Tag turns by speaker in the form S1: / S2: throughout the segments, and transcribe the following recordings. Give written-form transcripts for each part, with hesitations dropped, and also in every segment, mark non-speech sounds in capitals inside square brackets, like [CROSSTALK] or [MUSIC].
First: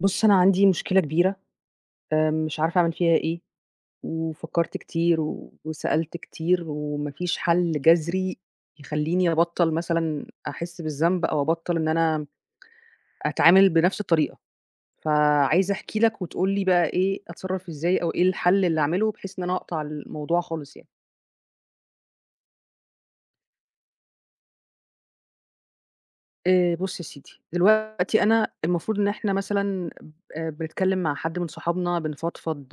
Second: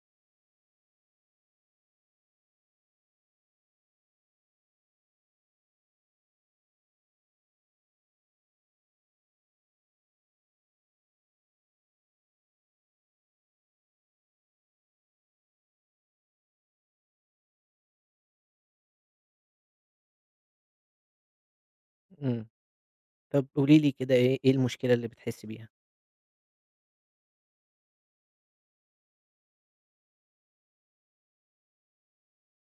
S1: بُص، أنا عندي مشكلة كبيرة، مش عارفة أعمل فيها إيه، وفكّرت كتير و وسألت كتير وما فيش حل جذري يخلّيني أبطّل مثلًا أحس بالذنب أو أبطّل إن أنا أتعامل بنفس الطريقة، فعايزة أحكي لك وتقول لي بقى إيه أتصرّف إزاي أو إيه الحل اللي أعمله بحيث إن أنا أقطع الموضوع خالص يعني.
S2: إمم. طب قولي لي كده إيه المشكلة اللي بتحسّي بيها؟
S1: بُص يا سيدي، دلوقتي أنا المفروض إن إحنا مثلًا ب بنتكلّم مع حد من صحابنا، بنفضفض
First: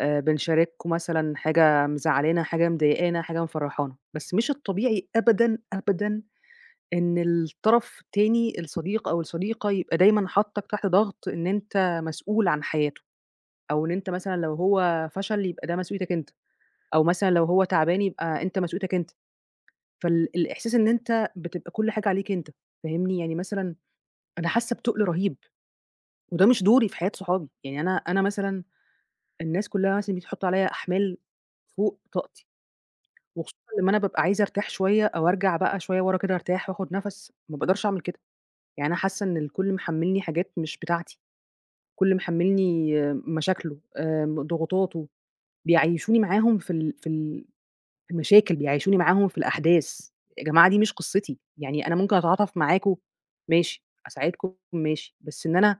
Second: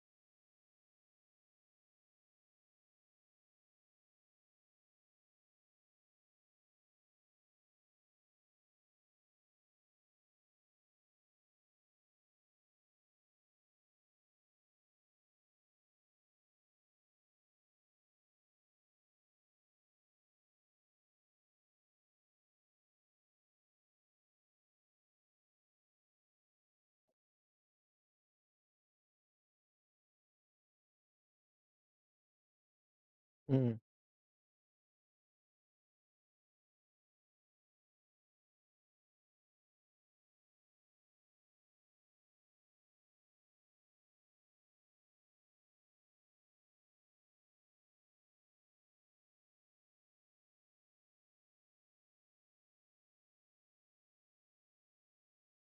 S1: بنشاركه مثلًا حاجة مزعّلانا، حاجة مضايقانا، حاجة مفرّحانا، بس مش الطبيعي أبدًا، أبدًا إن الطرف التاني الصديق أو الصديقة يبقى دايمًا حاطّك تحت ضغط إن أنت مسؤول عن حياته، أو إن أنت مثلًا لو هو فشل يبقى ده مسؤوليتك أنت، أو مثلًا لو هو تعبان يبقى أنت مسؤوليتك أنت، فال الإحساس إن أنت بتبقى كل حاجة عليك أنت، فاهمني؟ يعني مثلًا أنا حاسة بتُقل رهيب، وده مش دوري في حياة صحابي، يعني أنا مثلًا الناس كلّها مثلًا بتيجي تحُط عليَّ أحمال فوق طاقتي. وخصوصًا
S2: إمم.
S1: لمّا أنا بابقى عايزة أرتاح شوية أو أرجع بقى شوية ورا كده أرتاح وآخُد نَفَس، ما باقدرش أعمل كده، يعني أنا حاسة إن الكل محمّلني حاجات مش بتاعتي، الكل محمّلني آه، مشاكله، ضغوطاته، بيعيّشوني معاهم في ال في المشاكل، بيعيّشوني معاهم في الأحداث، يا جماعة دي مش قصتي، يعني أنا ممكن أتعاطف معاكم ماشي، أساعدكم ماشي، بس إن أنا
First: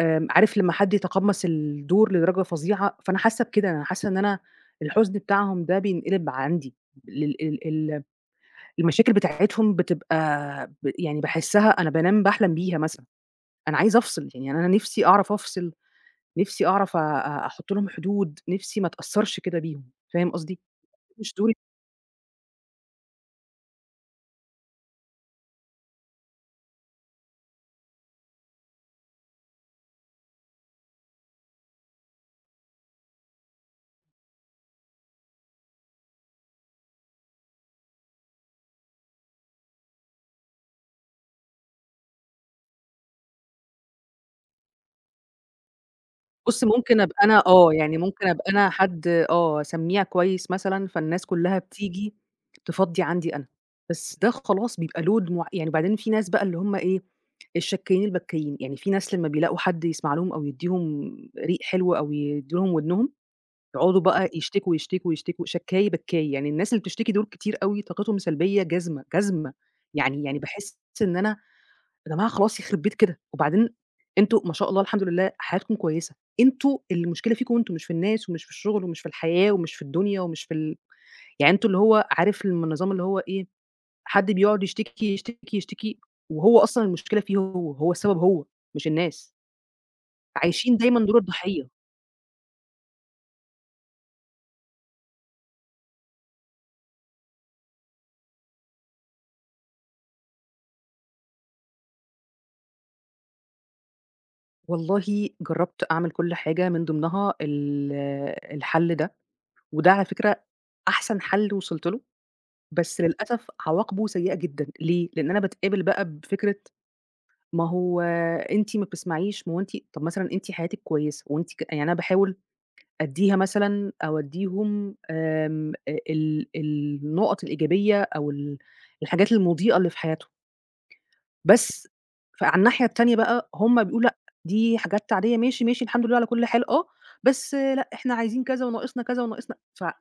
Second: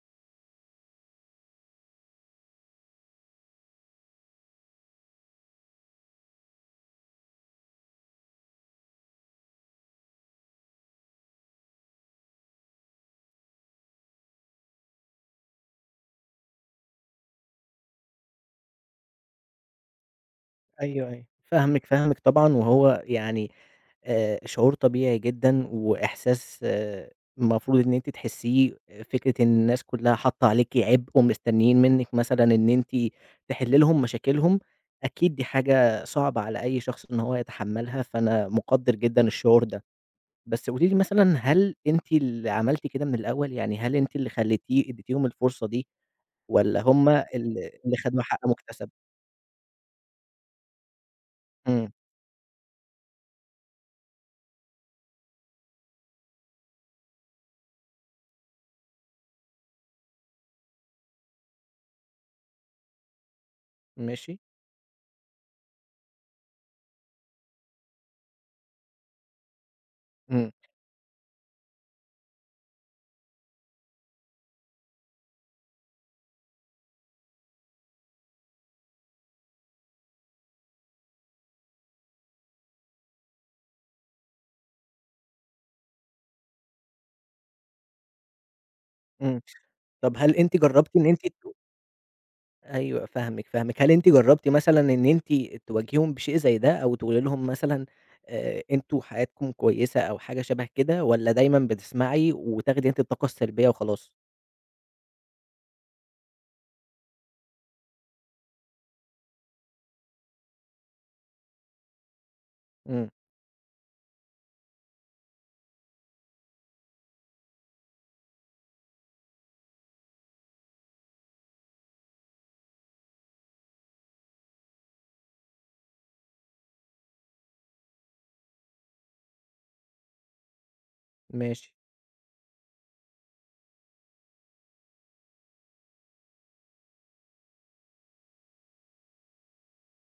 S1: عارف لمّا حد يتقمّص الدور لدرجة فظيعة، فأنا حاسة بكده، أنا حاسة إن أنا الحزن بتاعهم ده بينقلب عندي لل ال ال المشاكل بتاعتهم بتبقى يعني باحسّها أنا بانام باحلم بيها مثلًا، أنا عايزة أفصل، يعني أنا نِفْسي أعرف أفصل، نِفْسي أعرف أ أ أحُط لهم حدود، نِفْسي ما أتأثّرش كده بيهم، فاهم قصدي؟
S2: أيوه، أيوه.
S1: مش دول
S2: فاهمِك، فاهمِك طبعًا وهو يعني شعور طبيعي جدًا وإحساس المفروض إن أنتِ تحسّيه، فكرة إن الناس كُلّها حاطّة عليكِ عبء ومستنّيين منِّك مثلًا إن أنتِ تحلّي لهم مشاكلهم، أكيد دي حاجة صعبة على أي شخص إن هو يتحمّلها، فأنا مُقدّر جدًا الشعور ده. بس قولي لي مثلًا هل أنتِ اللي عملتِ كده من الأول، يعني هل أنتِ اللي خلّيتيه ادّيتيهم الفرصة دي
S1: بُص
S2: والّا
S1: ممكن
S2: هم
S1: أبقى
S2: ال
S1: أنا آه، يعني
S2: اللي خدوا
S1: ممكن
S2: حق
S1: أبقى أنا
S2: مُكتسب؟
S1: حد آه، سميع كويس مثلًا، فالناس كُلّها
S2: إمم،
S1: بتيجي تفضّي عندي أنا، بس ده خلاص بيبقى load مع يعني وبعدين في ناس بقى اللي هم إيه، الشكّايين البكّايين، يعني في ناس لمّا بيلاقوا حد يسمع لهم أو يدّيهم ريق حلو أو يدّوا لهم ودنهم يقعدوا بقى
S2: ماشي،
S1: يشتكوا، يشتكوا، يشتكوا، شكّاية بكّاية، يعني الناس اللي بتشتكي دول كتير أوي طاقتهم سلبية جازمة، جازمة، يعني
S2: إمم،
S1: باحس إن أنا يا جماعة خلاص يخرب بيت كده، وبعدين أنتم ما شاء الله الحمد لله حياتكم كويسة، أنتم المشكلة فيكم أنتم مش في الناس ومش في الشغل ومش في الحياة ومش في الدنيا ومش في ال يعني أنتم اللي هو عارف النظام اللي هو إيه، حد بيقعد يشتكي، يشتكي، يشتكي وهو أصلًا المشكلة فيه هو، هو السبب هو مش الناس،
S2: إمم. طب هل أنتِ
S1: عايشين
S2: جرّبتِ
S1: دايمًا
S2: إن
S1: دور
S2: أنتِ.
S1: الضحية.
S2: أيوه فاهمِك، فاهمِك. هل أنتِ جرّبتِ مثلًا إن أنتِ تواجهيهم بشيء زي ده أو تقولي لهم مثلًا أنتم حياتكم كويسة أو حاجة شَبه كده والّا دايمًا بتسمعي وتاخدي أنتِ الطاقة السلبية وخلاص؟
S1: والله جرّبت أعمل كل حاجة من ضمنها الحل ده، وده على فكرة أحسن حل وصلت له، بس
S2: إمم،
S1: للأسف عواقبه سيئة جدًا، ليه؟ لإن أنا باتقابل بقى بفكرة ما هو أنتِ ما بتسمعيش، ما هو أنتِ طَب مثلًا أنتِ حياتِك كويسة وأنتِ ك يعني أنا باحاول أدّيها مثلًا أو أدّيهم آمم، أ ال النُقط الإيجابية أو ال الحاجات المضيئة اللي في حياتهم.
S2: ماشي.
S1: بس فعلى الناحية التانية بقى هُم بيقولوا لأ، دي حاجات عادية ماشي، ماشي الحمد لله على كل حال آه، بس لأ إحنا عايزين كذا وناقصنا كذا وناقصنا ف أ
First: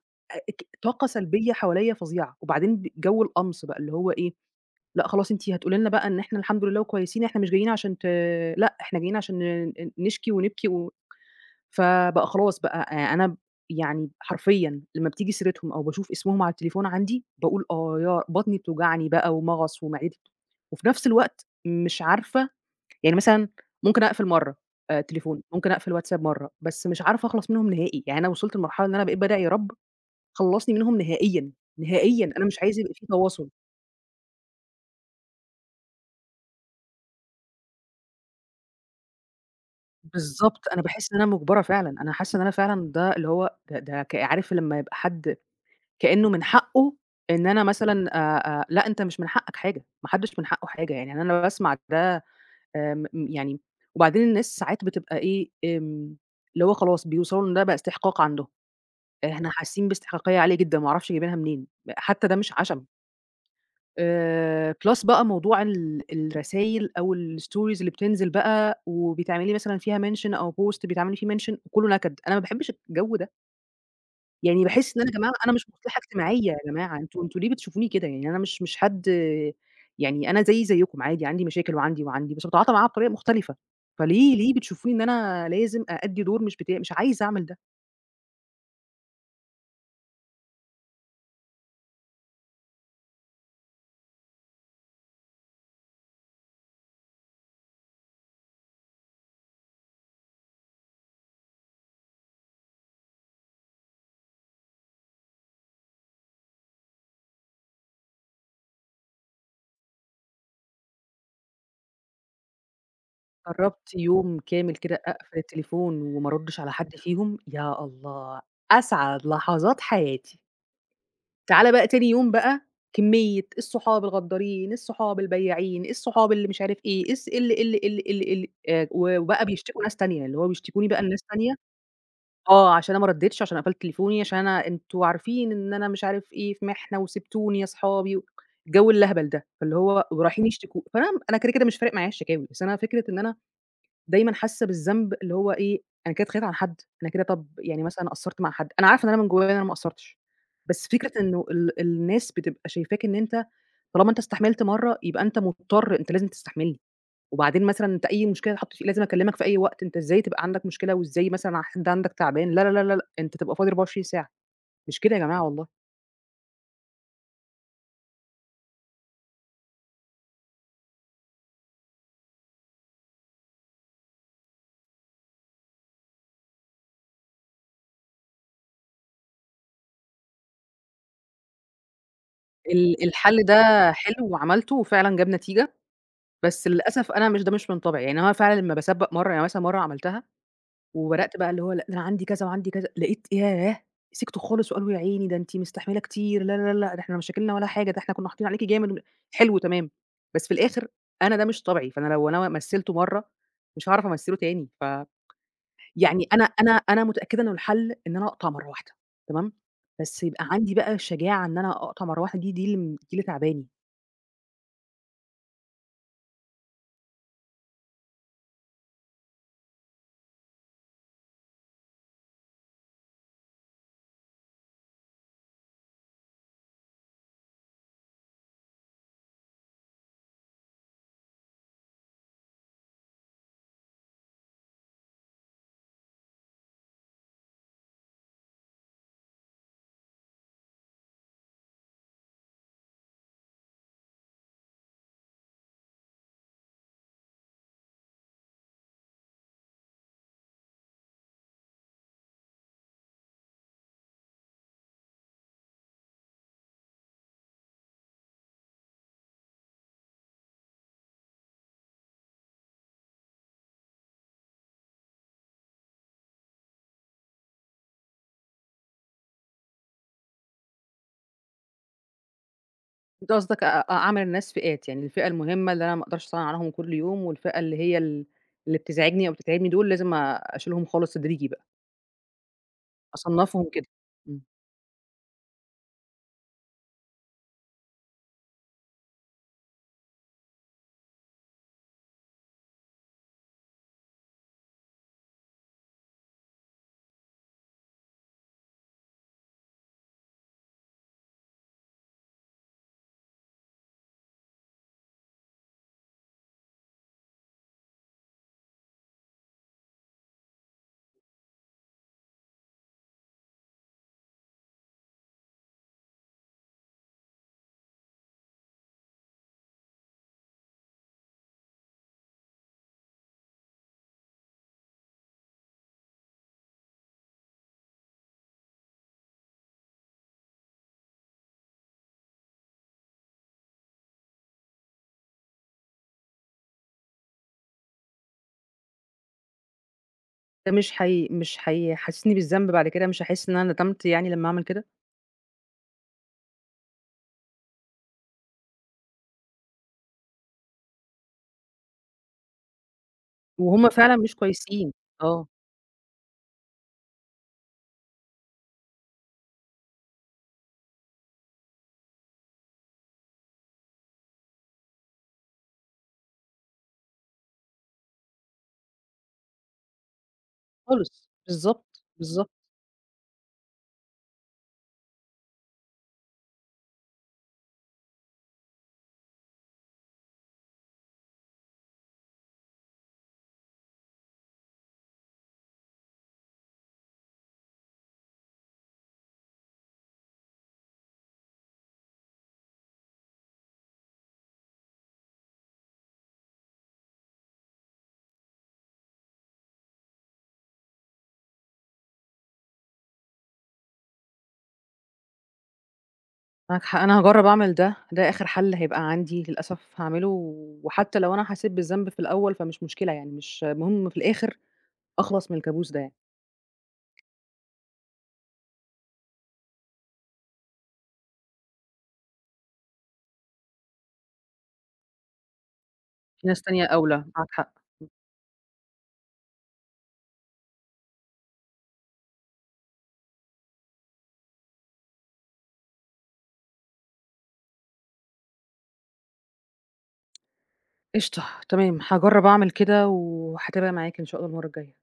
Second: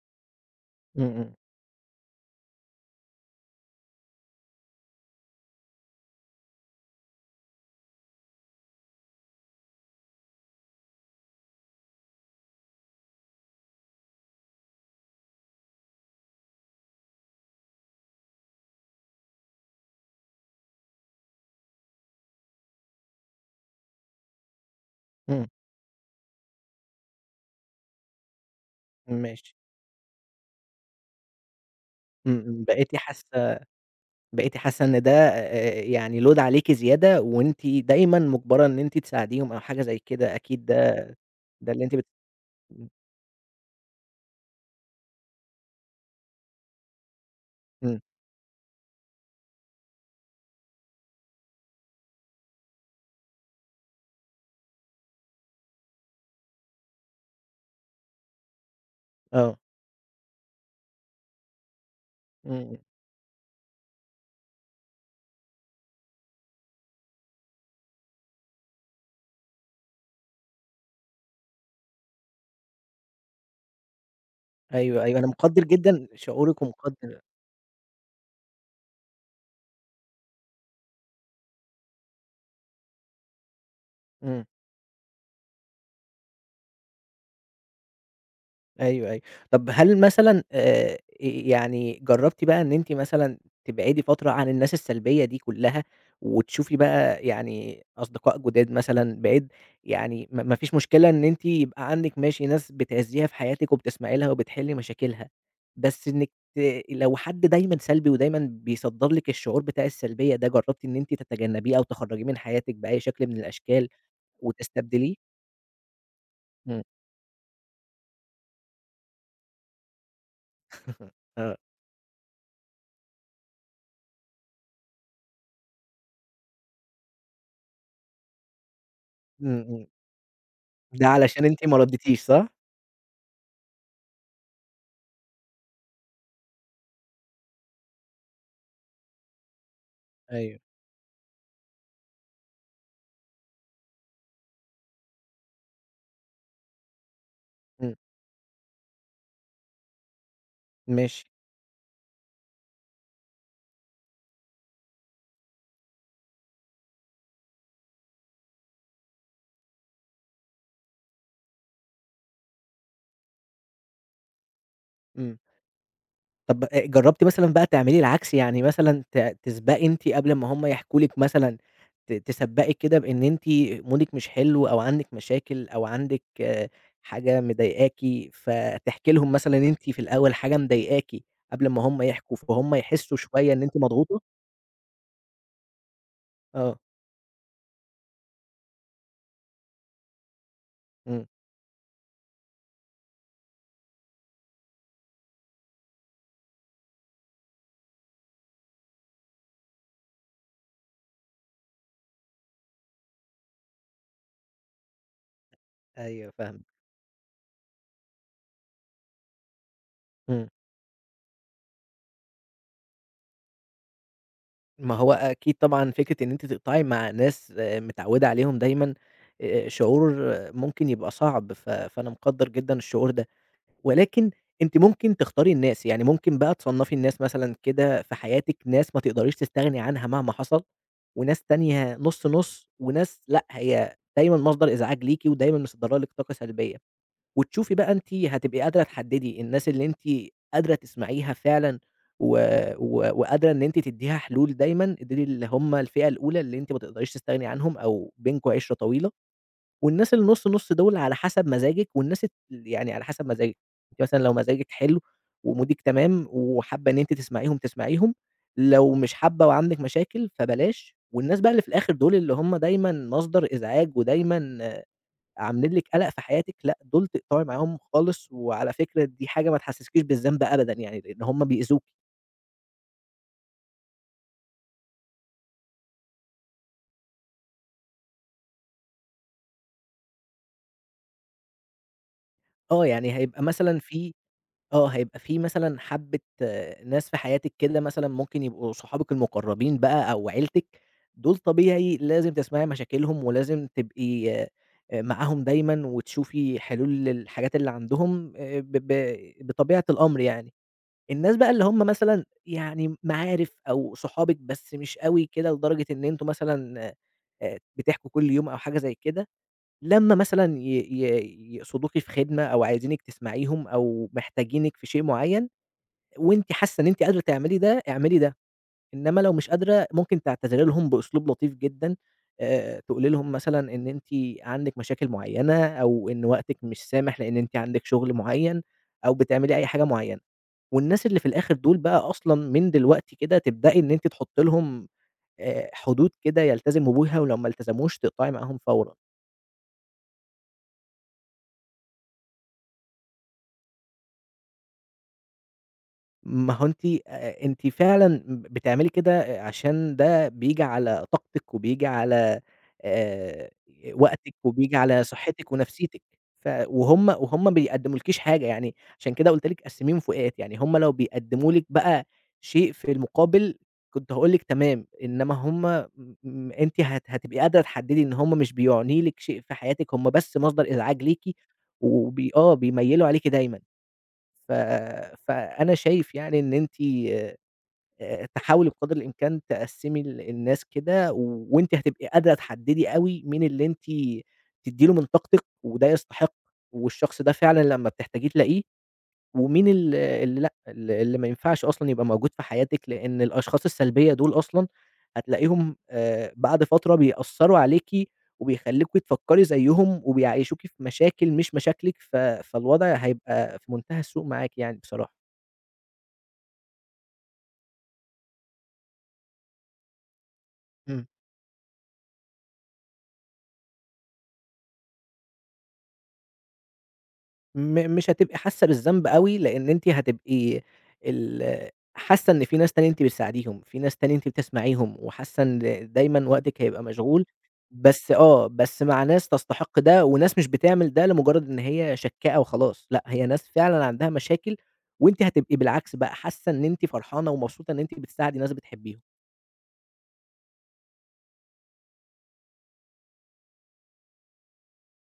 S1: ك
S2: إمم،
S1: طاقة
S2: إمم،
S1: سلبية حواليّا فظيعة، وبعدين ب جو القمص بقى اللي هو إيه، لأ خلاص أنتِ هتقولي لنا بقى إن إحنا الحمد لله وكويسين، إحنا مش جايين عشان ت لأ إحنا جايين عشان ن ن نشكي ونبكي و فبقى خلاص بقى أنا ب يعني حرفيًا لمّا بتيجي سيرتهم أو باشوف اسمهم على التليفون عندي، باقول آه يا بطني بتوجعني بقى ومغص ومعدتي بت وفي نفس الوقت مش عارفة يعني مثلًا ممكن أقفل مرّة تليفون، ممكن أقفل واتساب مرّة، بس مش عارفة أخلص منهم نهائي، يعني أنا وصلت لمرحلة إن أنا
S2: إمم،
S1: بقيت بادعي يا
S2: ماشي.
S1: رب خلّصني منهم نهائيًا، نهائيًا،
S2: إمم،
S1: أنا مش
S2: إمم.
S1: عايزة يبقى
S2: بقيتِ
S1: في تواصل.
S2: حاسة بقيتِ حاسة إن ده يعني load عليكِ زيادة وأنتِ دايمًا مُجبرة إن أنتِ تساعديهم أو حاجة زي كده
S1: بالضبط،
S2: أكيد
S1: أنا
S2: ده
S1: باحس إن أنا مُجبرة
S2: ده اللي
S1: فعلًا،
S2: أنتِ.
S1: أنا حاسة إن أنا
S2: إمم،
S1: فعلًا ده اللي هو ده ك عارف لمّا يبقى حد كإنه من حقّه إن أنا
S2: إمم،
S1: مثلًا لأ، أنت مش من حقك حاجة، ما حدّش من حقّه حاجة، يعني أنا باسمع ده يعني وبعدين الناس ساعات بتبقى إيه، اللي هو خلاص بيوصلوا إن ده بقى استحقاق عندهم، إحنا
S2: آه،
S1: حاسين باستحقاقية عالية جدًا ما أعرفش جايبينها منين، حتّى ده مش
S2: إمم، إمم،
S1: عَشَم. Plus بقى موضوع الرسايل أو الstories اللي بتنزل بقى وبتعملي مثلًا فيها mention أو post بتعملي فيه mention وكلّه نكد، أنا ما باحبّش الجو ده. يعني باحس إن
S2: أيوه،
S1: أنا يا
S2: أيوه، أنا
S1: جماعة أنا
S2: مقدّر
S1: مش مصلحة
S2: جدًا
S1: اجتماعية يا
S2: شعورِك
S1: جماعة، أنتم
S2: ومقدّر.
S1: أنتم ليه بتشوفوني كده؟ يعني أنا مش حد يعني أنا زيي زيكم عادي، عندي مشاكل وعندي، وعندي، بس باتعاطى معاها بطريقة مختلفة، فليه
S2: إمم،
S1: ليه بتشوفوني إن أنا لازم أأدّي دور مش بتاعي؟ مش عايزة أعمل ده.
S2: أيوه، أيوه. طب هل مثلًا يعني جرّبتِ بقى إن أنتِ مثلًا تبعدي فترة عن الناس السلبية دي كلّها، وتشوفي بقى يعني أصدقاء جداد مثلًا بعيد يعني ما فيش مشكلة إن أنتِ يبقى عندِك ماشي ناس بتأذيها في حياتِك وبتسمعي لها وبتحلّي مشاكلها، بس إنِّك ت لو حد دايمًا سلبي ودايمًا بيصدّر لِك الشعور بتاع السلبية ده، جرّبتِ إن أنتِ تتجنّبيه أو تخرّجيه من حياتِك بأي شكل من الأشكال
S1: جرّبت يوم كامل كده
S2: وتستبدليه؟
S1: أقفل التليفون وما أردّش على
S2: إمم.
S1: حد فيهم، يا الله! أسعد لحظات حياتي.
S2: [LAUGHS] آه.
S1: تعالَ بقى تاني يوم بقى كمية الصحاب الغدّارين، الصحاب البيّاعين، الصحاب اللي مش عارف إيه، الص ال ال ال ال ال و وبقى
S2: إمم،
S1: بيشتكوا
S2: إمم.
S1: ناس تانية، اللي هو بيشتكوني بقى
S2: ده
S1: لناس
S2: علشان
S1: تانية
S2: أنتِ ما ردّيتيش صح؟
S1: آه، عشان أنا ما ردّيتش، عشان قفلت تليفوني، عشان أنا أنتم عارفين إن أنا مش عارف إيه في مِحنة وسِبتوني يا صحابي و الجو الأهبل ده، فاللي هو ورايحين
S2: أيوه.
S1: يشتكوا فأنا أنا كده، كده مش فارق معايا الشكاوي، بس أنا فكرة إن أنا دايمًا حاسة بالذنب اللي هو إيه، أنا كده اتخانقت عن حد، أنا كده طَب يعني
S2: إمم،
S1: مثلًا قصّرت مع حد، أنا عارفة إن أنا من جوايا أنا ما قصّرتش، بس فكرة
S2: ماشي.
S1: إنه الناس بتبقى شايفاك إن أنت طالما أنت استحملت مرّة يبقى أنت مضطر، أنت لازم تستحملني، وبعدين مثلًا أنت أي مشكلة تتحط في لازم أكلمك في أي وقت، أنت إزاي تبقى عندك مشكلة وإزاي مثلًا حد عندك تعبان، لا، لا، لا، لا، لأ، أنت تبقى فاضي 24 ساعة، مش كده يا
S2: إمم،
S1: جماعة والله.
S2: طب جرّبتِ مثلًا بقى تعملي العكس، يعني مثلًا تسبقي أنتِ قبل ما هُم يحكوا لِك مثلًا تسبقي كده بإن أنتِ مودِك مش حلو أو عندِك مشاكل أو عندِك حاجة مضايقاكِ، فتحكي لهم مثلًا إن أنتِ في الأول حاجة مضايقاكِ قبل ما هُم يحكوا، فهُم يحسّوا
S1: الحل
S2: شوية إن أنتِ
S1: ده
S2: مضغوطة؟
S1: حلو وعملته وفعلًا جاب نتيجة، بس
S2: آه،
S1: للأسف أنا مش ده مش من طبعي، يعني أنا فعلًا لمّا باسبّق مرّة يعني مثلًا مرّة عملتها
S2: إمم،
S1: وبدأت بقى اللي هو لأ ده أنا عندي كذا وعندي كذا، لقيت ياه! سِكتوا خالص وقالوا يا عيني ده أنتِ مستحملة كتير، لا، لا، لا، ده إحنا مشاكلنا ولا حاجة، ده إحنا كنا حاطين عليكِ جامد، حلو تمام، بس في الآخر أنا ده مش طبعي، فأنا لو أنا مثّلته مرّة مش هاعرف أمثّله تاني، ف يعني
S2: أيوه
S1: أنا
S2: فاهمِك،
S1: أنا أنا متأكدة إنه الحل إن أنا أقطع مرّة واحدة تمام، بس يبقى
S2: إمم.
S1: عندي بقى الشجاعة إن أنا أقطع مرّة واحدة دي اللي م دي اللي تعباني.
S2: ما هو أكيد طبعًا فكرة إن أنتِ تقطعي مع ناس متعوّدة عليهم دايمًا شعور ممكن يبقى صعب، فأنا مقدّر جدًا الشعور ده، ولكن أنتِ ممكن تختاري الناس، يعني ممكن بقى تصنّفي الناس مثلًا كده في حياتِك ناس ما تقدريش تستغني عنها مهما حصل، وناس تانية نُص، نُص، وناس لأ، هي دايمًا مصدر إزعاج ليكِ ودايمًا مصدّرة لِك طاقة سلبية. وتشوفي بقى أنتِ هتبقي قادرة تحددي الناس اللي أنتِ قادرة تسمعيها فعلًا و و وقادرة إن أنتِ تدّيها حلول دايمًا، دول اللي هم الفئة الأولى اللي أنتِ ما تقدريش تستغني عنهم أو بينكم عِشرة طويلة، والناس اللي نُص، نُص دول على حسب مزاجِك والناس يعني على حسب مزاجِك، أنتِ مثلًا لو مزاجِك حلو ومودِك تمام وحابة إن أنتِ تسمعيهم، تسمعيهم، لو مش حابة وعندِك مشاكل فبلاش، والناس بقى اللي في الآخر دول اللي هم دايمًا مصدر إزعاج ودايمًا عاملين لِك قَلَق في حياتِك، لأ، دول تقطعي معاهم خالص، وعلى فكرة دي حاجة ما تحسسكيش بالذنب أبدًا يعني، لإن هُم بيأذوكِ.
S1: أنت قصدك أ أ أعمل الناس فئات، يعني الفئة المهمة اللي أنا ما أقدرش أستغنى عنهم كل يوم، والفئة اللي هي اللي بتزعجني أو بتتعبني دول لازم أشيلهم خالص تدريجي بقى،
S2: آه، يعني هيبقى
S1: أصنّفهم
S2: مثلًا
S1: كده،
S2: في
S1: إمم،
S2: آه، هيبقى في مثلًا حبّة ناس في حياتِك كده مثلًا ممكن يبقوا صحابِك المقربين بقى أو عيلتِك، دول طبيعي لازم تسمعي مشاكلهم، ولازم تبقي معاهم دايمًا، وتشوفي حلول للحاجات اللي عندهم ب ب بطبيعة الأمر يعني. الناس بقى اللي هم مثلًا يعني معارف أو صحابِك بس مش أوي كده لدرجة إن أنتم مثلًا بتحكوا كل يوم أو حاجة زي كده، لمّا مثلًا ي ي يقصدوكِ في خدمة أو عايزينِك تسمعيهم أو محتاجينِك في شيء معيّن وأنتِ حاسة إن أنتِ قادرة تعملي ده، اعملي ده، إنما لو مش قادرة ممكن تعتذري لهم بأسلوب لطيف جدًا، تقولي لهم مثلًا إن أنتِ عندِك مشاكل معيّنة أو إن وقتِك مش سامح لإن أنتِ عندِك شغل معيّن أو بتعملي أي حاجة معيّنة. والناس اللي في الآخر دول بقى أصلًا من دلوقتي كده تبدئي إن أنتِ تحطّي لهم حدود كده يلتزموا بيها، ولو ما التزموش تقطعي معاهم فورًا.
S1: ده مش هي مش هيحسسني بالذنب بعد كده، مش هاحس إن أنا ندمت يعني لمّا أعمل كده؟
S2: ما هو أنتِ فعلًا بتعملي كده عشان ده بييجي على طاقتِك وبييجي على آآ
S1: وهُم فعلًا مش
S2: وقتِك وبييجي
S1: كويسين،
S2: على
S1: آه،
S2: صحتِك ونفسيتِك، ف وهُم وهُم ما بيقدمولكيش حاجة يعني، عشان كده قُلت لِك قسّميهم فئات، يعني هُم لو بيقدموا لِك بقى شيء في المقابل كنت هاقول لِك تمام، إنما هُم م أنتِ هتبقي قادرة تحددي إن هُم مش بيعني لِك شيء في حياتِك، هُم بس مصدر إزعاج
S1: خالص،
S2: ليكِ
S1: بالضبط،
S2: وبي
S1: بالضبط،
S2: آه بيميّلوا عليكِ دايمًا. ف فأنا شايف يعني إن أنتِ تحاولي بقدر الإمكان تقسّمي الناس كده، و- وأنتِ هتبقي قادرة تحدّدي أوي مين اللي أنتِ تدّي له من طاقتِك وده يستحق، والشخص ده فعلًا لمّا بتحتاجيه تلاقيه، ومين اللي لأ، اللي ما ينفعش أصلًا يبقى موجود في حياتِك، لإن الأشخاص السلبية دول أصلًا هتلاقيهم بعد فترة بيأثّروا عليكِ، وبيخلّوكِ تفكّري زيّهم، وبيعيّشوكِ في مشاكل مش مشاكلِك، فالوضع هيبقى في منتهى السوء معاكِ يعني بصراحة.
S1: معاك حق، أنا هاجرّب أعمل ده، ده آخر حل هيبقى عندي للأسف هاعمله،
S2: إمم.
S1: وحتى لو أنا حسيت بالذنب في الأول فمش مشكلة يعني، مش المهم في الآخر أخلص من الكابوس ده يعني،
S2: مش هتبقي حاسة بالذنب أوي، لإن أنتِ هتبقي ال حاسة إن في ناس تانية أنتِ بتساعديهم، في ناس تانية أنتِ بتسمعيهم، وحاسة إن دايمًا
S1: في ناس
S2: وقتِك هيبقى
S1: تانية أولى،
S2: مشغول،
S1: معاك حق.
S2: بس آه، بس مع ناس تستحق ده، وناس مش بتعمل ده لمجرد إن هي شكّاءة وخلاص، لأ، هي ناس فعلًا عندها مشاكل، وأنتِ هتبقي بالعكس بقى حاسة إن أنتِ فرحانة ومبسوطة إن أنتِ بتساعدي ناس بتحبيهم.
S1: قشطة، تمام، هاجرّب أعمل كده وهاتابع معاك إن شاء الله المرّة الجاية.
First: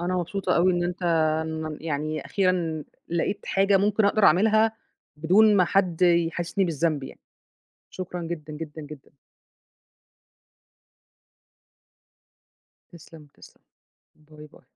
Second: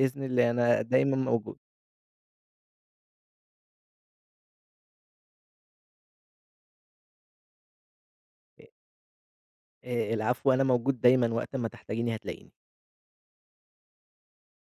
S1: أنا
S2: الله
S1: مبسوطة أوي
S2: أنا
S1: إن أنت
S2: دايمًا موجود.
S1: ن يعني أخيرًا لقيت حاجة ممكن أقدر أعملها بدون ما حد يحسّسني بالذنب يعني. شكرًا جدًا، جدًا، جدًا.
S2: العفو، أنا موجود دايمًا وقت ما تحتاجيني هتلاقيني.
S1: تسلم، تسلم. باي، باي.